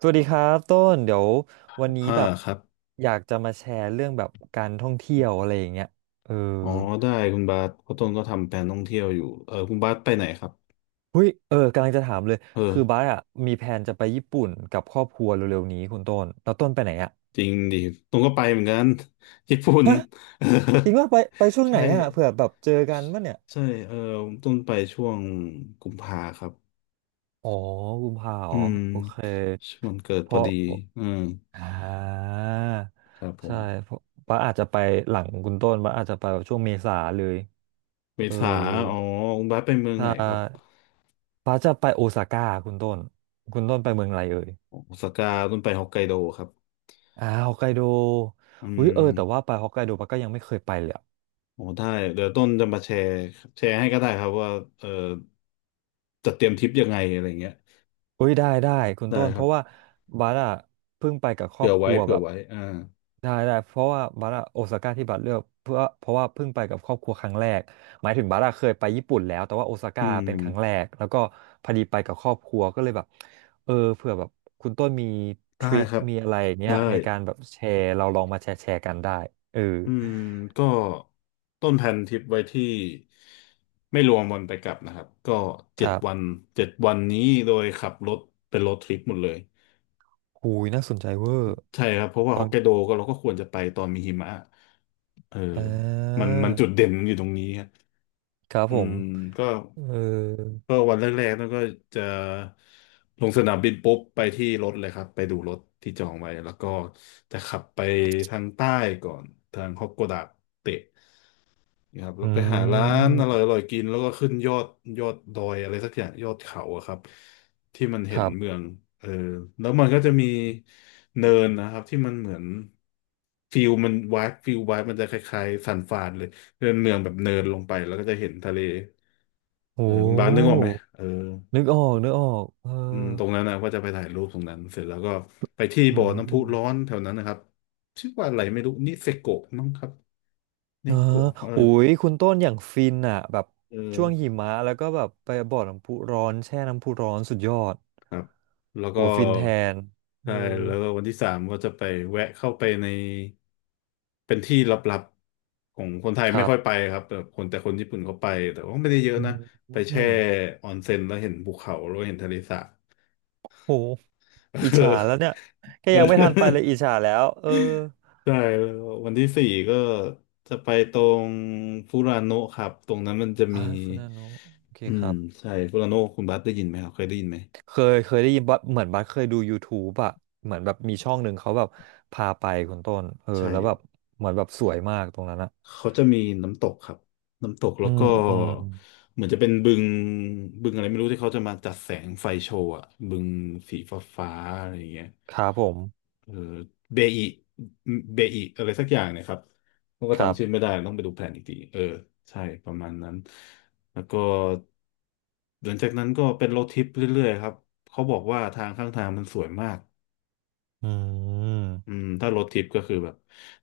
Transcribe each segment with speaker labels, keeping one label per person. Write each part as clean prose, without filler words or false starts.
Speaker 1: สวัสดีครับต้นเดี๋ยววันนี้
Speaker 2: ห้า
Speaker 1: แบบ
Speaker 2: ครับ
Speaker 1: อยากจะมาแชร์เรื่องแบบการท่องเที่ยวอะไรอย่างเงี้ยเออ
Speaker 2: อ๋อได้คุณบาสเพราะต้นก็ทำแผนท่องเที่ยวอยู่คุณบาสไปไหนครับ
Speaker 1: เฮ้ยเออกำลังจะถามเลยคือบ้า
Speaker 2: อ
Speaker 1: สอะมีแผนจะไปญี่ปุ่นกับครอบครัวเร็วๆนี้คุณต้นแล้วต้นไปไหนอะ
Speaker 2: จริงดิต้นก็ไปเหมือนกัน ญี่ปุ่น
Speaker 1: ฮะ
Speaker 2: เออ
Speaker 1: จริงว่าไปไปช่วงไหน
Speaker 2: ใช่
Speaker 1: อะเผื่อแบบเจอกันป่ะเนี่ย
Speaker 2: ใช่เอต้นไปช่วงกุมภาครับ
Speaker 1: อ๋อกุมภา
Speaker 2: อื
Speaker 1: อ๋อ
Speaker 2: ม
Speaker 1: โอเค
Speaker 2: ช่วงวันเกิด
Speaker 1: เพ
Speaker 2: พอ
Speaker 1: ราะ
Speaker 2: ดีอืม
Speaker 1: อ่า
Speaker 2: ครับผ
Speaker 1: ใช่
Speaker 2: ม
Speaker 1: เพราะบ้าสอาจจะไปหลังคุณต้นบ้าสอาจจะไปแบบช่วงเมษาเลย
Speaker 2: เม
Speaker 1: เออ
Speaker 2: ษาอ๋อคุณบาสไปเมือง
Speaker 1: ใช่
Speaker 2: ไหนครับ
Speaker 1: ฟ้าจะไปโอซาก้าคุณต้น คุณต้นไปเมืองอะไรเอ่ย
Speaker 2: โอซาก้าต้นไปฮอกไกโดครับ
Speaker 1: อ่าฮอกไกโด
Speaker 2: อื
Speaker 1: อุ้ยเออแต่ว่า
Speaker 2: ม
Speaker 1: ไปฮอกไกโดปาก็ยังไม่เคยไปเลยอะ
Speaker 2: โอ้ได้ เดี๋ยวต้นจะมาแชร์แชร์ให้ก็ได้ครับว่าเออจะเตรียมทริปยังไงอะไรเงี้ย
Speaker 1: อุ้ยได้ได้คุณ
Speaker 2: ได้
Speaker 1: ต้น
Speaker 2: ค
Speaker 1: เพ
Speaker 2: รับ
Speaker 1: ราะว่าบัสอะเพิ่งไปกับครอ
Speaker 2: เผื่อ
Speaker 1: บค
Speaker 2: ไว้
Speaker 1: รัว
Speaker 2: เผื่
Speaker 1: แบ
Speaker 2: อ
Speaker 1: บ
Speaker 2: ไว้อ่า
Speaker 1: ได้ได้เพราะว่าบัสอะโอซาก้าที่บัสเลือกเพื่อเพราะว่าเพิ่งไปกับครอบครัวครั้งแรกหมายถึงบัสอะเคยไปญี่ปุ่นแล้วแต่ว่าโอซา
Speaker 2: อื
Speaker 1: ก้าเป็นครั้งแร
Speaker 2: ม
Speaker 1: กแล้วก็พอดีไปกับครอบครัวก็เลยแบบเออเผื่อแบบคุณต้นมีท
Speaker 2: ได้
Speaker 1: ริค
Speaker 2: ครับ
Speaker 1: มีอะไรอย่างเงี้ย
Speaker 2: ได้
Speaker 1: ในการแบบแชร์เราลองมาแชร์แชร์กันได้เออ
Speaker 2: อืม ก็ต้นแผนทริปไว้ที่ไม่รวมวันไปกลับนะครับ ก็
Speaker 1: ค
Speaker 2: เจ็ด
Speaker 1: รั
Speaker 2: วัน
Speaker 1: บ
Speaker 2: เจ็ดวันนี้โดยขับรถเป็นรถทริปหมดเลย
Speaker 1: หูยน่าสนใจเวอร์
Speaker 2: ใช่ครับ เพราะว่าฮ
Speaker 1: ฟั
Speaker 2: อก
Speaker 1: ง
Speaker 2: ไกโดก็เราก็ควรจะไปตอนมีหิมะ เออ
Speaker 1: อ่
Speaker 2: มันจุด
Speaker 1: า
Speaker 2: เด่นมันอยู่ตรงนี้ครับ
Speaker 1: ครับ
Speaker 2: อื
Speaker 1: ผม
Speaker 2: มก็
Speaker 1: เออ
Speaker 2: ก็วันแรกๆนั่นก็จะลงสนามบินปุ๊บไปที่รถเลยครับไปดูรถที่จองไว้แล้วก็จะขับไปทางใต้ก่อนทางฮอกโกดะเตะนะครับแล้ว
Speaker 1: อื
Speaker 2: ไปหาร้านอ
Speaker 1: ม
Speaker 2: ร่อยๆกินแล้วก็ขึ้นยอดยอดดอยอะไรสักอย่างยอดเขาอะครับที่มัน
Speaker 1: ค
Speaker 2: เห็น
Speaker 1: รั
Speaker 2: เมื
Speaker 1: บ
Speaker 2: องเออแล้วมันก็จะมีเนินนะครับที่มันเหมือนฟิลวายมันจะคล้ายๆสันฟานเลยเป็นเมืองแบบเนินลงไปแล้วก็จะเห็นทะเลเออ
Speaker 1: โอ้
Speaker 2: คุณบาสนึกออกไหมเออ
Speaker 1: นึกออกนึกออกเออ
Speaker 2: อืมตรงนั้นนะก็จะไปถ่ายรูปตรงนั้นเสร็จแล้วก็ไปที่
Speaker 1: อื
Speaker 2: บ่อน้ำพุร้อ
Speaker 1: ม
Speaker 2: นแถวนั้นนะครับชื่อว่าอะไรไม่รู้นิเซโกะมั้งครับ
Speaker 1: เอ
Speaker 2: นิ
Speaker 1: อ
Speaker 2: โกะเออ
Speaker 1: โอ้ยคุณต้นอย่างฟินอ่ะแบบ
Speaker 2: เอ
Speaker 1: ช่วงหิ
Speaker 2: อ
Speaker 1: มะแล้วก็แบบไปบ่อน้ำพุร้อนแช่น้ำพุร้อนสุดยอด
Speaker 2: ครับแล้ว
Speaker 1: โอ้
Speaker 2: ก็
Speaker 1: ฟินแทนเออ
Speaker 2: ใช่แล้วก็วันที่สามก็จะไปแวะเข้าไปในเป็นที่ลับๆของคนไทย
Speaker 1: ค
Speaker 2: ไม่
Speaker 1: รั
Speaker 2: ค่อยไป
Speaker 1: บ
Speaker 2: ครับแต่คนญี่ปุ่นเขาไปแต่ว่าไม่ได้เยอะ
Speaker 1: อื
Speaker 2: นะ
Speaker 1: ม
Speaker 2: ไป
Speaker 1: อื
Speaker 2: แช่
Speaker 1: ม
Speaker 2: ออนเซ็นแล้วเห็นภูเขาแล้วเห็นทะเลสาบ
Speaker 1: โห อิจ
Speaker 2: เอ
Speaker 1: ฉา
Speaker 2: อ
Speaker 1: แล้วเนี่ย แค่
Speaker 2: เอ
Speaker 1: ยังไม่ทันไปเลย
Speaker 2: อ
Speaker 1: อิจฉาแล้วเออ
Speaker 2: ใช่แล้ววันที่สี่ก็จะไปตรงฟูรานโนะครับตรงนั้นมันจะ
Speaker 1: อ่า
Speaker 2: มี
Speaker 1: ฟูนาโนะโอเค
Speaker 2: อื
Speaker 1: ค
Speaker 2: ม
Speaker 1: รับ
Speaker 2: ใช่ฟูรานโนคุณบัสได้ยินไหมครับเคยได้ยินไหม
Speaker 1: เคยเคยได้ยินบัสเหมือนบัสเคยดู YouTube อะเหมือนแบบมีช่องหนึ่งเขาแบบพาไปคุณต้นเออ
Speaker 2: ใช่
Speaker 1: แล้วแบบเหมือนแบบสวยมากตรงนั้นอะ
Speaker 2: เขาจะมีน้ำตกครับน้ำตก
Speaker 1: อื
Speaker 2: แล้ว
Speaker 1: ม
Speaker 2: ก็
Speaker 1: อืม
Speaker 2: เหมือนจะเป็นบึงบึงอะไรไม่รู้ที่เขาจะมาจัดแสงไฟโชว์อะบึงสีฟ้าฟ้าอะไรอย่างเงี้ย
Speaker 1: ครับผม
Speaker 2: เออเบอิเบอิอะไรสักอย่างเนะครับผมก็
Speaker 1: ครับ
Speaker 2: จำชื่อไม่ได้ต้องไปดูแผนอีกทีใช่ประมาณนั้นแล้วก็หลังจากนั้นก็เป็นโรถทริปเรื่อยๆครับเขาบอกว่าทางข้างทางมันสวยมาก
Speaker 1: อืม
Speaker 2: อืมถ้ารถทิปก็คือแบบ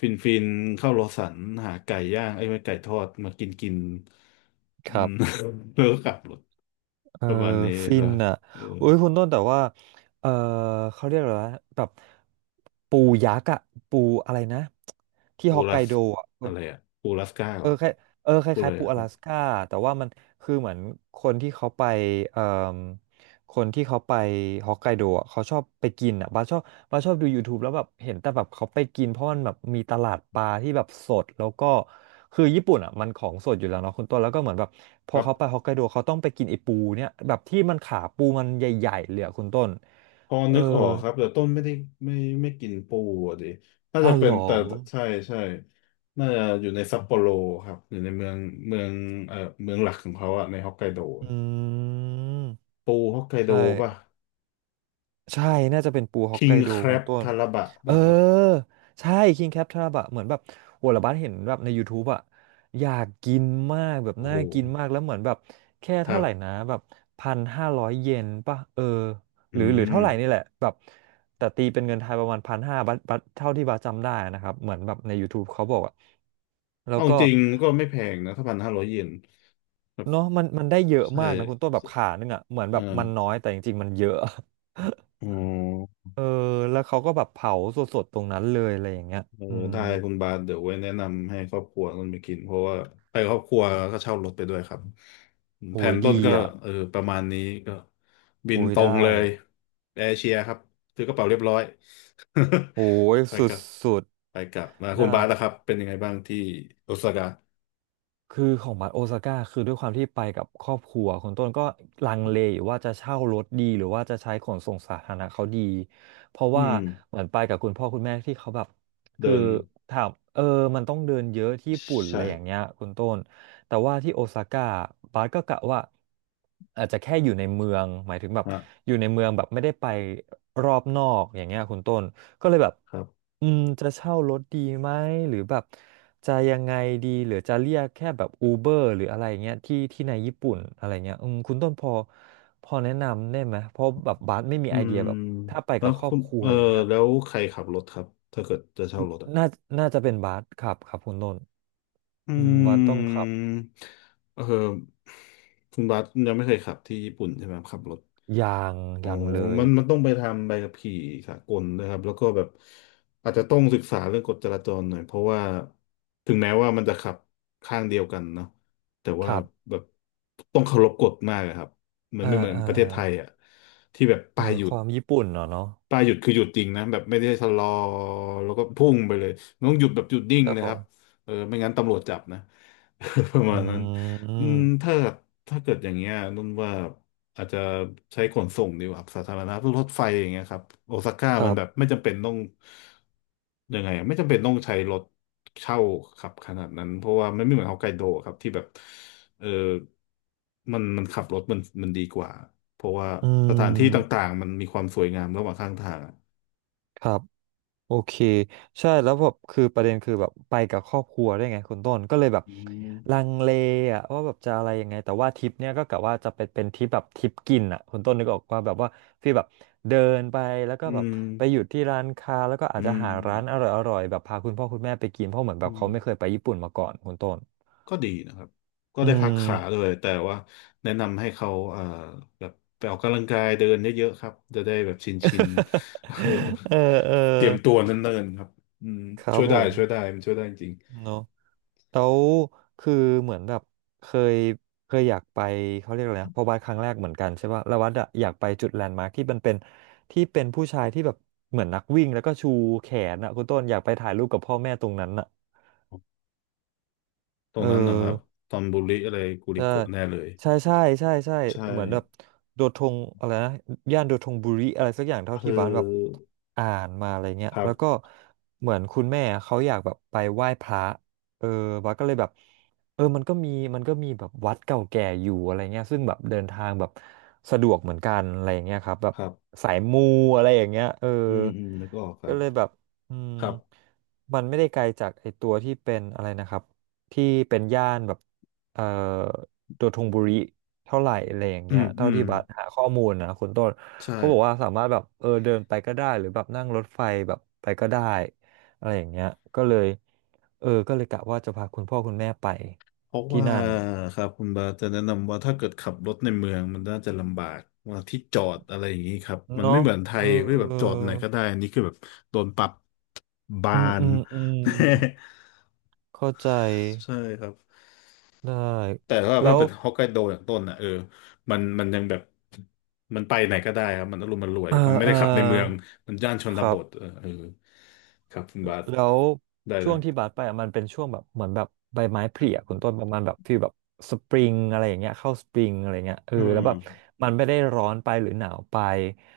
Speaker 2: ฟินเข้าโลสันหาไก่ย่างไอ้ยไม่ไก่ทอดมากินกิน
Speaker 1: ค
Speaker 2: อื
Speaker 1: รั
Speaker 2: ม
Speaker 1: บ
Speaker 2: แล้วก็กลับรถ
Speaker 1: เออ
Speaker 2: ประมาณนี้
Speaker 1: ฟิ
Speaker 2: แล้
Speaker 1: น
Speaker 2: ว
Speaker 1: อะ
Speaker 2: เออ
Speaker 1: อุ้ยคุณต้นแต่ว่าเออเขาเรียกอะไรวะแบบปูยักษ์อะปูอะไรนะที่
Speaker 2: ปู
Speaker 1: ฮอกไก
Speaker 2: รัส
Speaker 1: โดอะเอ
Speaker 2: อะ
Speaker 1: อ
Speaker 2: ไรอะปูรัสก้าเห
Speaker 1: เอ
Speaker 2: ร
Speaker 1: อ
Speaker 2: อ
Speaker 1: คล้ายเออค
Speaker 2: ปูอะไร
Speaker 1: ล้ายๆปู
Speaker 2: อะ
Speaker 1: อ
Speaker 2: ครั
Speaker 1: ลา
Speaker 2: บ
Speaker 1: สก้าแต่ว่ามันคือเหมือนคนที่เขาไปเอ่อคนที่เขาไปฮอกไกโดอะเขาชอบไปกินอ่ะบาสชอบบาสชอบดู YouTube แล้วแบบเห็นแต่แบบเขาไปกินเพราะมันแบบมีตลาดปลาที่แบบสดแล้วก็คือญี่ปุ่นอ่ะมันของสดอยู่แล้วเนาะคุณต้นแล้วก็เหมือนแบบพ
Speaker 2: ค
Speaker 1: อ
Speaker 2: รับ
Speaker 1: เขาไปฮอกไกโดเขาต้องไปกินไอปูเนี่ยแบบที่มันขาปูมันใหญ่ๆเลยอะคุณต้น
Speaker 2: พอ
Speaker 1: เอ
Speaker 2: นึ
Speaker 1: อ
Speaker 2: กออกครับแต่ต้นไม่ได้ไม่กินปูอะดิน่าจะ
Speaker 1: อ้าว
Speaker 2: เป็
Speaker 1: เหร
Speaker 2: น
Speaker 1: อ
Speaker 2: แต่ใช่ใช่น่าจะอยู่ในซัปโปโรครับอยู่ในเมืองเมืองเอ่อเมืองหลักของเขาอะในฮอกไกโด
Speaker 1: อืม
Speaker 2: ปูฮอกไกโด
Speaker 1: ใช่
Speaker 2: ป่ะ
Speaker 1: ใช่น่าจะเป็นปูฮอก
Speaker 2: คิ
Speaker 1: ไก
Speaker 2: ง
Speaker 1: โด
Speaker 2: แคร
Speaker 1: คุณ
Speaker 2: b
Speaker 1: ต้น
Speaker 2: ทาราบะ
Speaker 1: เออ
Speaker 2: ป่ะครับ
Speaker 1: ใช่คิงแคปทราบะเหมือนแบบโหระบัดเห็นแบบใน YouTube อะอยากกินมากแบบ
Speaker 2: โอ้
Speaker 1: น่า
Speaker 2: โห
Speaker 1: กินมากแล้วเหมือนแบบแค่
Speaker 2: ครั
Speaker 1: เท่าไหร่นะ
Speaker 2: บ
Speaker 1: แบบ1,500 เยนป่ะเออ
Speaker 2: อื
Speaker 1: หรือหรือ
Speaker 2: ม
Speaker 1: เท่าไหร่นี่แหละแบบแต่ตีเป็นเงินไทยประมาณพันห้าบัตบัตเท่าที่บาสจำได้นะครับเหมือนแบบใน YouTube เขาบอกอะแล้ว
Speaker 2: เอา
Speaker 1: ก็
Speaker 2: จริงก็ไม่แพงนะถ้า1,500 เยนครับ
Speaker 1: เนาะมันมันได้เยอะ
Speaker 2: ใช
Speaker 1: มากนะคุณต้นแบ
Speaker 2: ่
Speaker 1: บขานึงอะเหมือน
Speaker 2: เอ
Speaker 1: แบ
Speaker 2: อ
Speaker 1: บมันน้อยแต่จริงๆมันเยอะ
Speaker 2: อ๋อ
Speaker 1: เออแล้วเขาก็แบบเผาสดๆตรงนั้นเลยอะไรอย่างเงี้ย
Speaker 2: เออ
Speaker 1: อืม
Speaker 2: ได้คุณบาสเดี๋ยวไว้แนะนำให้ครอบครัวต้นไปกิน เพราะว่าไปครอบครัวก็เช่ารถไปด้วยครับ แผ
Speaker 1: โอ้ย
Speaker 2: นต้น
Speaker 1: ดี
Speaker 2: ก็
Speaker 1: อ่ะ
Speaker 2: ประมาณนี้ก็บิน
Speaker 1: โอ้ย
Speaker 2: ตรงเล
Speaker 1: ได้
Speaker 2: ยแอร์เชียครับถือกระเป๋าเรียบร้อย
Speaker 1: โอ้ย
Speaker 2: ไป
Speaker 1: ส
Speaker 2: กลับ
Speaker 1: ุด
Speaker 2: ไปกลับมา
Speaker 1: ๆ
Speaker 2: คุ
Speaker 1: ได้
Speaker 2: ณบาสนะครับเป็นยังไงบ้างที่โอซาก้า
Speaker 1: คือของบัสโอซาก้าคือด้วยความที่ไปกับครอบครัวคุณต้นก็ลังเลอยู่ว่าจะเช่ารถดีหรือว่าจะใช้ขนส่งสาธารณะเขาดีเพราะ
Speaker 2: อื
Speaker 1: ว่า
Speaker 2: ม
Speaker 1: เหมือนไปกับคุณพ่อคุณแม่ที่เขาแบบคือ
Speaker 2: เดิน
Speaker 1: ถามเออมันต้องเดินเยอะที่ญี่ปุ่นอะ
Speaker 2: ใช่
Speaker 1: ไรอย่างเงี้ยคุณต้นแต่ว่าที่โอซาก้าบาสก็กะว่าอาจจะแค่อยู่ในเมืองหมายถึงแบบ
Speaker 2: ฮะ
Speaker 1: อยู่ในเมืองแบบไม่ได้ไปรอบนอกอย่างเงี้ยคุณต้น ก็เลยแบบ
Speaker 2: ครับ
Speaker 1: อืมจะเช่ารถดีไหมหรือแบบจะยังไงดีหรือจะเรียกแค่แบบอูเบอร์หรืออะไรเงี้ยที่ที่ในญี่ปุ่นอะไรเงี้ยอืมคุณต้นพอพอแนะนำได้ไหมเพราะแบบบาสไม่มี
Speaker 2: อื
Speaker 1: ไอเดีย
Speaker 2: ม
Speaker 1: แบบถ้าไป
Speaker 2: แล้
Speaker 1: กั
Speaker 2: ว
Speaker 1: บครอ
Speaker 2: คุ
Speaker 1: บ
Speaker 2: ณ
Speaker 1: ครัว
Speaker 2: เออ
Speaker 1: อย่างเงี้ย
Speaker 2: แล้วใครขับรถครับถ้าเกิดจะเช่ารถอ่ะ
Speaker 1: น่าน่าจะเป็นบาสครับครับคุณต้น
Speaker 2: อื
Speaker 1: อืมบาสต้องขับ
Speaker 2: มเออคุณบัสยังไม่เคยขับที่ญี่ปุ่นใช่ไหมครับขับรถ
Speaker 1: ยาง
Speaker 2: อ๋อ
Speaker 1: ยางเลย
Speaker 2: มันต้องไปทำใบขับขี่สากลนะครับ แล้วก็แบบอาจจะต้องศึกษาเรื่องกฎจราจรหน่อย เพราะว่าถึงแม้ว่ามันจะขับข้างเดียวกันเนาะแต่
Speaker 1: ค
Speaker 2: ว่า
Speaker 1: รับ
Speaker 2: แบบต้องเคารพกฎมากอะครับมัน
Speaker 1: อ่า
Speaker 2: ไม่เหมือน
Speaker 1: อ่า
Speaker 2: ประเทศไทยอ่ะที่แบบ
Speaker 1: เอ
Speaker 2: ป้าย
Speaker 1: อ
Speaker 2: หยุ
Speaker 1: ค
Speaker 2: ด
Speaker 1: วามญี่ปุ่นเนาะเนาะ
Speaker 2: ปลายหยุดคือหยุดจริงนะแบบไม่ได้ชะลอแล้วก็พุ่งไปเลยมันต้องหยุดแบบหยุดนิ่ง
Speaker 1: ครับ
Speaker 2: เลย
Speaker 1: ผ
Speaker 2: ครั
Speaker 1: ม
Speaker 2: บไม่งั้นตำรวจจับนะ ประ
Speaker 1: อื
Speaker 2: มาณนั้นอืม
Speaker 1: ม
Speaker 2: ถ้าเกิดอย่างเงี้ยนุ่นว่าอาจจะใช้ขนส่งดีกว่าครับสาธารณะพวกรถไฟอย่างเงี้ยครับโอซาก้า
Speaker 1: ค
Speaker 2: มั
Speaker 1: รั
Speaker 2: น
Speaker 1: บ
Speaker 2: แบบไม่จำเป็นต้องยังไงอะไม่จำเป็นต้องใช้รถเช่าขับขนาดนั้นเพราะว่ามันไม่เหมือนฮอกไกโดครับที่แบบเออมันขับรถมันดีกว่า เพราะว่า
Speaker 1: อื
Speaker 2: สถานที่ต่า
Speaker 1: ม
Speaker 2: งๆมันมีความสวยงามระหว่างข้างทางอะ
Speaker 1: ครับ โอเคใช่แล้วแบบคือประเด็นคือแบบไปกับครอบครัวได้วยไงคุณต้นก็เลยแบบ
Speaker 2: อื
Speaker 1: ลั
Speaker 2: ม
Speaker 1: งเลอะว่าแบบจะอะไรยังไงแต่ว่าทริปเนี้ยก็กะว่าจะเป็นเป็นทริปแบบทริปกินอะคุณต้นนึกออกว่าแบบว่าฟีลแบบเดินไปแล้วก็
Speaker 2: อื
Speaker 1: แบบ
Speaker 2: ม
Speaker 1: ไปหยุดที่ร้านค้าแล้วก็อา
Speaker 2: อื
Speaker 1: จจะ
Speaker 2: ม
Speaker 1: หาร้านอร่อยอร่อยแบบพาคุณพ่อคุณแม่ไปกินเพราะเหมือนแบ
Speaker 2: อื
Speaker 1: บ
Speaker 2: ม
Speaker 1: เขาไม่เคยไปญี่ปุ่นมาก่อนคุณต้น
Speaker 2: ก็ดีนะครับก็
Speaker 1: อื
Speaker 2: ได้พัก
Speaker 1: ม
Speaker 2: ขาด้วยแต่ว่าแนะนำให้เขาแบบไปออกกำลังกายเดินเยอะๆครับจะได้แบบชิน เออ
Speaker 1: เออเออ
Speaker 2: เตรียมตัวเนิ่นๆครับอืม
Speaker 1: ครั
Speaker 2: ช่
Speaker 1: บ
Speaker 2: วย
Speaker 1: ผ
Speaker 2: ได้
Speaker 1: ม
Speaker 2: ช่วยได้มันช่วยได้จริง
Speaker 1: เนาะ แล้วคือเหมือนแบบเคยเคยอยากไปเขาเรียกอะไรนะพอวัดครั้งแรกเหมือนกันใช่ป่ะแล้ววัดอะอยากไปจุดแลนด์มาร์คที่มันเป็นที่เป็นผู้ชายที่แบบเหมือนนักวิ่งแล้วก็ชูแขนอะคุณต้นอยากไปถ่ายรูปกับพ่อแม่ตรงนั้นอะ
Speaker 2: ตร
Speaker 1: เอ
Speaker 2: ง
Speaker 1: อ
Speaker 2: นั้นนะครับตอนบุริอะไรกู
Speaker 1: ใช
Speaker 2: ริโกะแน่เลย
Speaker 1: ่ใช่ใช่ใช่ใช่
Speaker 2: ใช่
Speaker 1: เหมือนแบบโดทงอะไรนะย่านโดทงบุรีอะไรสักอย่างเท่า
Speaker 2: เอ
Speaker 1: ที่บ้านแบบ
Speaker 2: อ
Speaker 1: อ่านมาอะไรเงี้ย
Speaker 2: ครั
Speaker 1: แล้วก็
Speaker 2: บ
Speaker 1: เหมือนคุณแม่เขาอยากแบบไปไหว้พระเออบ้านก็เลยแบบเออมันก็มีแบบวัดเก่าแก่อยู่อะไรเงี้ยซึ่งแบบเดินทางแบบสะดวกเหมือนกันอะไรเงี้ยครับแบบ
Speaker 2: ครับ
Speaker 1: สายมูอะไรอย่างเงี้ยเออ
Speaker 2: อืมแล้วก็ออกครั
Speaker 1: ก็
Speaker 2: บ
Speaker 1: เลยแบบอืม
Speaker 2: ครับ
Speaker 1: มันไม่ได้ไกลจากไอตัวที่เป็นอะไรนะครับที่เป็นย่านแบบเอ่อ ตัวทงบุริเท่าไหร่อะไรอย่าง
Speaker 2: อื
Speaker 1: เงี้ย
Speaker 2: มอื
Speaker 1: เท่า
Speaker 2: ม
Speaker 1: ที่บัสหาข้อมูลนะคุณต้น
Speaker 2: ใช่
Speaker 1: เขาบอกว่าสามารถแบบเออเดินไปก็ได้หรือแบบนั่งรถไฟแบบไปก็ได้อะไรอย่างเงี้ยก็เลยเออก็เลยกะว่าจะพาคุณพ่อคุณแม่ไป
Speaker 2: เพราะ
Speaker 1: ที่
Speaker 2: ว่า
Speaker 1: นั่น
Speaker 2: ครับคุณบาจะแนะนำว่าถ้าเกิดขับรถในเมืองมันน่าจะลำบากว่าที่จอดอะไรอย่างนี้ครับมัน
Speaker 1: เนาะ
Speaker 2: ไม่เหมือนไท
Speaker 1: เอ
Speaker 2: ยไม่แบบจอด
Speaker 1: อ
Speaker 2: ไหนก็ได้อันนี้คือแบบโดนปรับบา
Speaker 1: อืมอื
Speaker 2: น
Speaker 1: มอืมเข้าใจ
Speaker 2: ใช่ครับ
Speaker 1: ได้
Speaker 2: แต่ว่า
Speaker 1: แล้
Speaker 2: ถ้า
Speaker 1: ว
Speaker 2: เป็นฮอกไกโดอย่างต้นอ่ะมันยังแบบมันไปไหนก็ได้ครับมันอารมณ์มันรวย
Speaker 1: เออ
Speaker 2: มันไม่
Speaker 1: เอ
Speaker 2: ได้
Speaker 1: อ
Speaker 2: ขับในเมืองมันย่านช
Speaker 1: ค
Speaker 2: น
Speaker 1: รั
Speaker 2: บ
Speaker 1: บ
Speaker 2: ทเออครับคุณบาส
Speaker 1: แล้ว
Speaker 2: ได้เล
Speaker 1: ช่วง
Speaker 2: ย
Speaker 1: ที่บัสไปอะมันเป็นช่วงแบบเหมือนแบบใบไม้ผลิอะคุณต้นประมาณแบบฟีลแบบสปริงอะไรอย่างเงี้ยเข้าสปริงอะไรเงี้ยเออ
Speaker 2: อื
Speaker 1: แล้วแบบ
Speaker 2: ม
Speaker 1: มันไม่ได้ร้อนไปหรือหนาวไป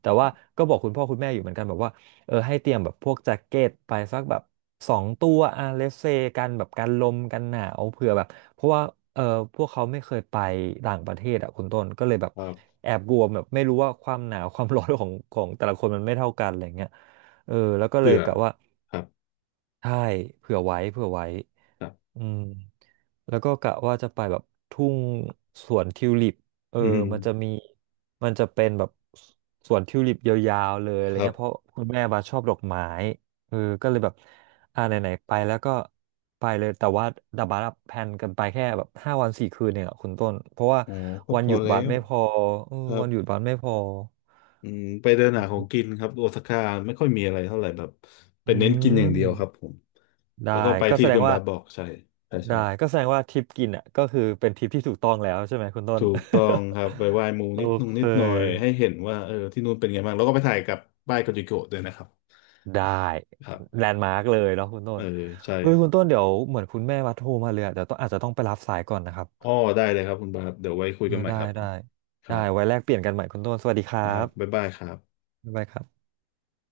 Speaker 1: แต่ว่าก็บอกคุณพ่อคุณแม่อยู่เหมือนกันแบบว่าเออให้เตรียมแบบพวกแจ็คเก็ตไปสักแบบ2 ตัวอ่ะเลสเซกันแบบกันลมกันหนาวเผื่อแบบเพราะว่าเออพวกเขาไม่เคยไปต่างประเทศอ่ะคุณต้นก็เลยแบบ
Speaker 2: ครับ
Speaker 1: แอบกลัวแบบไม่รู้ว่าความหนาวความร้อนของแต่ละคนมันไม่เท่ากันอะไรเงี้ยเออแล้วก็เล
Speaker 2: เผื่
Speaker 1: ย
Speaker 2: อ
Speaker 1: กะว่า
Speaker 2: ครับ
Speaker 1: ใช่เผื่อไว้เผื่อไว้
Speaker 2: ครับ
Speaker 1: อืมแล้วก็กะว่าจะไปแบบทุ่งสวนทิวลิปเออ
Speaker 2: อืม
Speaker 1: มันจะมี มันจะเป็นแบบสวนทิวลิปยาวๆเลยอะไร
Speaker 2: ครับ
Speaker 1: เงี้ยเพราะคุณแม่บาชอบดอกไม้เออก็เลยแบบอ่าไหนๆไปแล้วก็ไปเลย แต่ว่าดับบัสอะแพลนกันไปแค่แบบ5 วัน 4 คืนเนี่ยคุณต้นเพราะว่า
Speaker 2: อ๋อก็
Speaker 1: วั
Speaker 2: พ
Speaker 1: นห
Speaker 2: อ
Speaker 1: ยุด
Speaker 2: แล้
Speaker 1: บัส
Speaker 2: ว
Speaker 1: ไม่พอเออ
Speaker 2: ครั
Speaker 1: วั
Speaker 2: บ
Speaker 1: นหยุดบัสไม่พอ
Speaker 2: อืมไปเดินหาของกินครับโอซาก้าไม่ค่อยมีอะไรเท่าไหร่แบบไป
Speaker 1: อื
Speaker 2: เน้นกินอย่าง
Speaker 1: ม
Speaker 2: เดียวครับผม
Speaker 1: ได้
Speaker 2: แล้วก็ไป
Speaker 1: ก็
Speaker 2: ที่
Speaker 1: แสด
Speaker 2: คุ
Speaker 1: ง
Speaker 2: ณ
Speaker 1: ว่า
Speaker 2: บาสบอกใช่ใช่
Speaker 1: ได้ก็แสดงว่าทริปกินอ่ะก็คือเป็นทริปที่ถูกต้องแล้วใช่ไหมคุณต้น
Speaker 2: ถูกต้องครับไปไหว้หมู
Speaker 1: โอ
Speaker 2: นิดนุ่ง
Speaker 1: เค
Speaker 2: นิดหน่อยให้เห็นว่าเออที่นู่นเป็นไงบ้างแล้วก็ไปถ่ายกับป้ายโกจิโกะด้วยนะครับ
Speaker 1: ได้
Speaker 2: ครับ
Speaker 1: แลนด์มาร์กเลยเนาะคุณต้
Speaker 2: เออ
Speaker 1: น
Speaker 2: ใช่
Speaker 1: เฮ้ยคุณต้นเดี๋ยวเหมือนคุณแม่วัดโทรมาเลยอะเดี๋ยวต้องอาจจะต้องไปรับสายก่อนนะครับ
Speaker 2: อ้อได้เลยครับคุณบาสเดี๋ยวไว้คุย
Speaker 1: เออ
Speaker 2: กันใหม่
Speaker 1: ได้
Speaker 2: ครับ
Speaker 1: ได้
Speaker 2: ค
Speaker 1: ได้
Speaker 2: รั
Speaker 1: ไว้
Speaker 2: บ
Speaker 1: แลกเปลี่ยนกันใหม่คุณต้นสวัสดีครั
Speaker 2: นะครับบ๊าย
Speaker 1: บ
Speaker 2: บายครับ
Speaker 1: บ๊ายบายครับ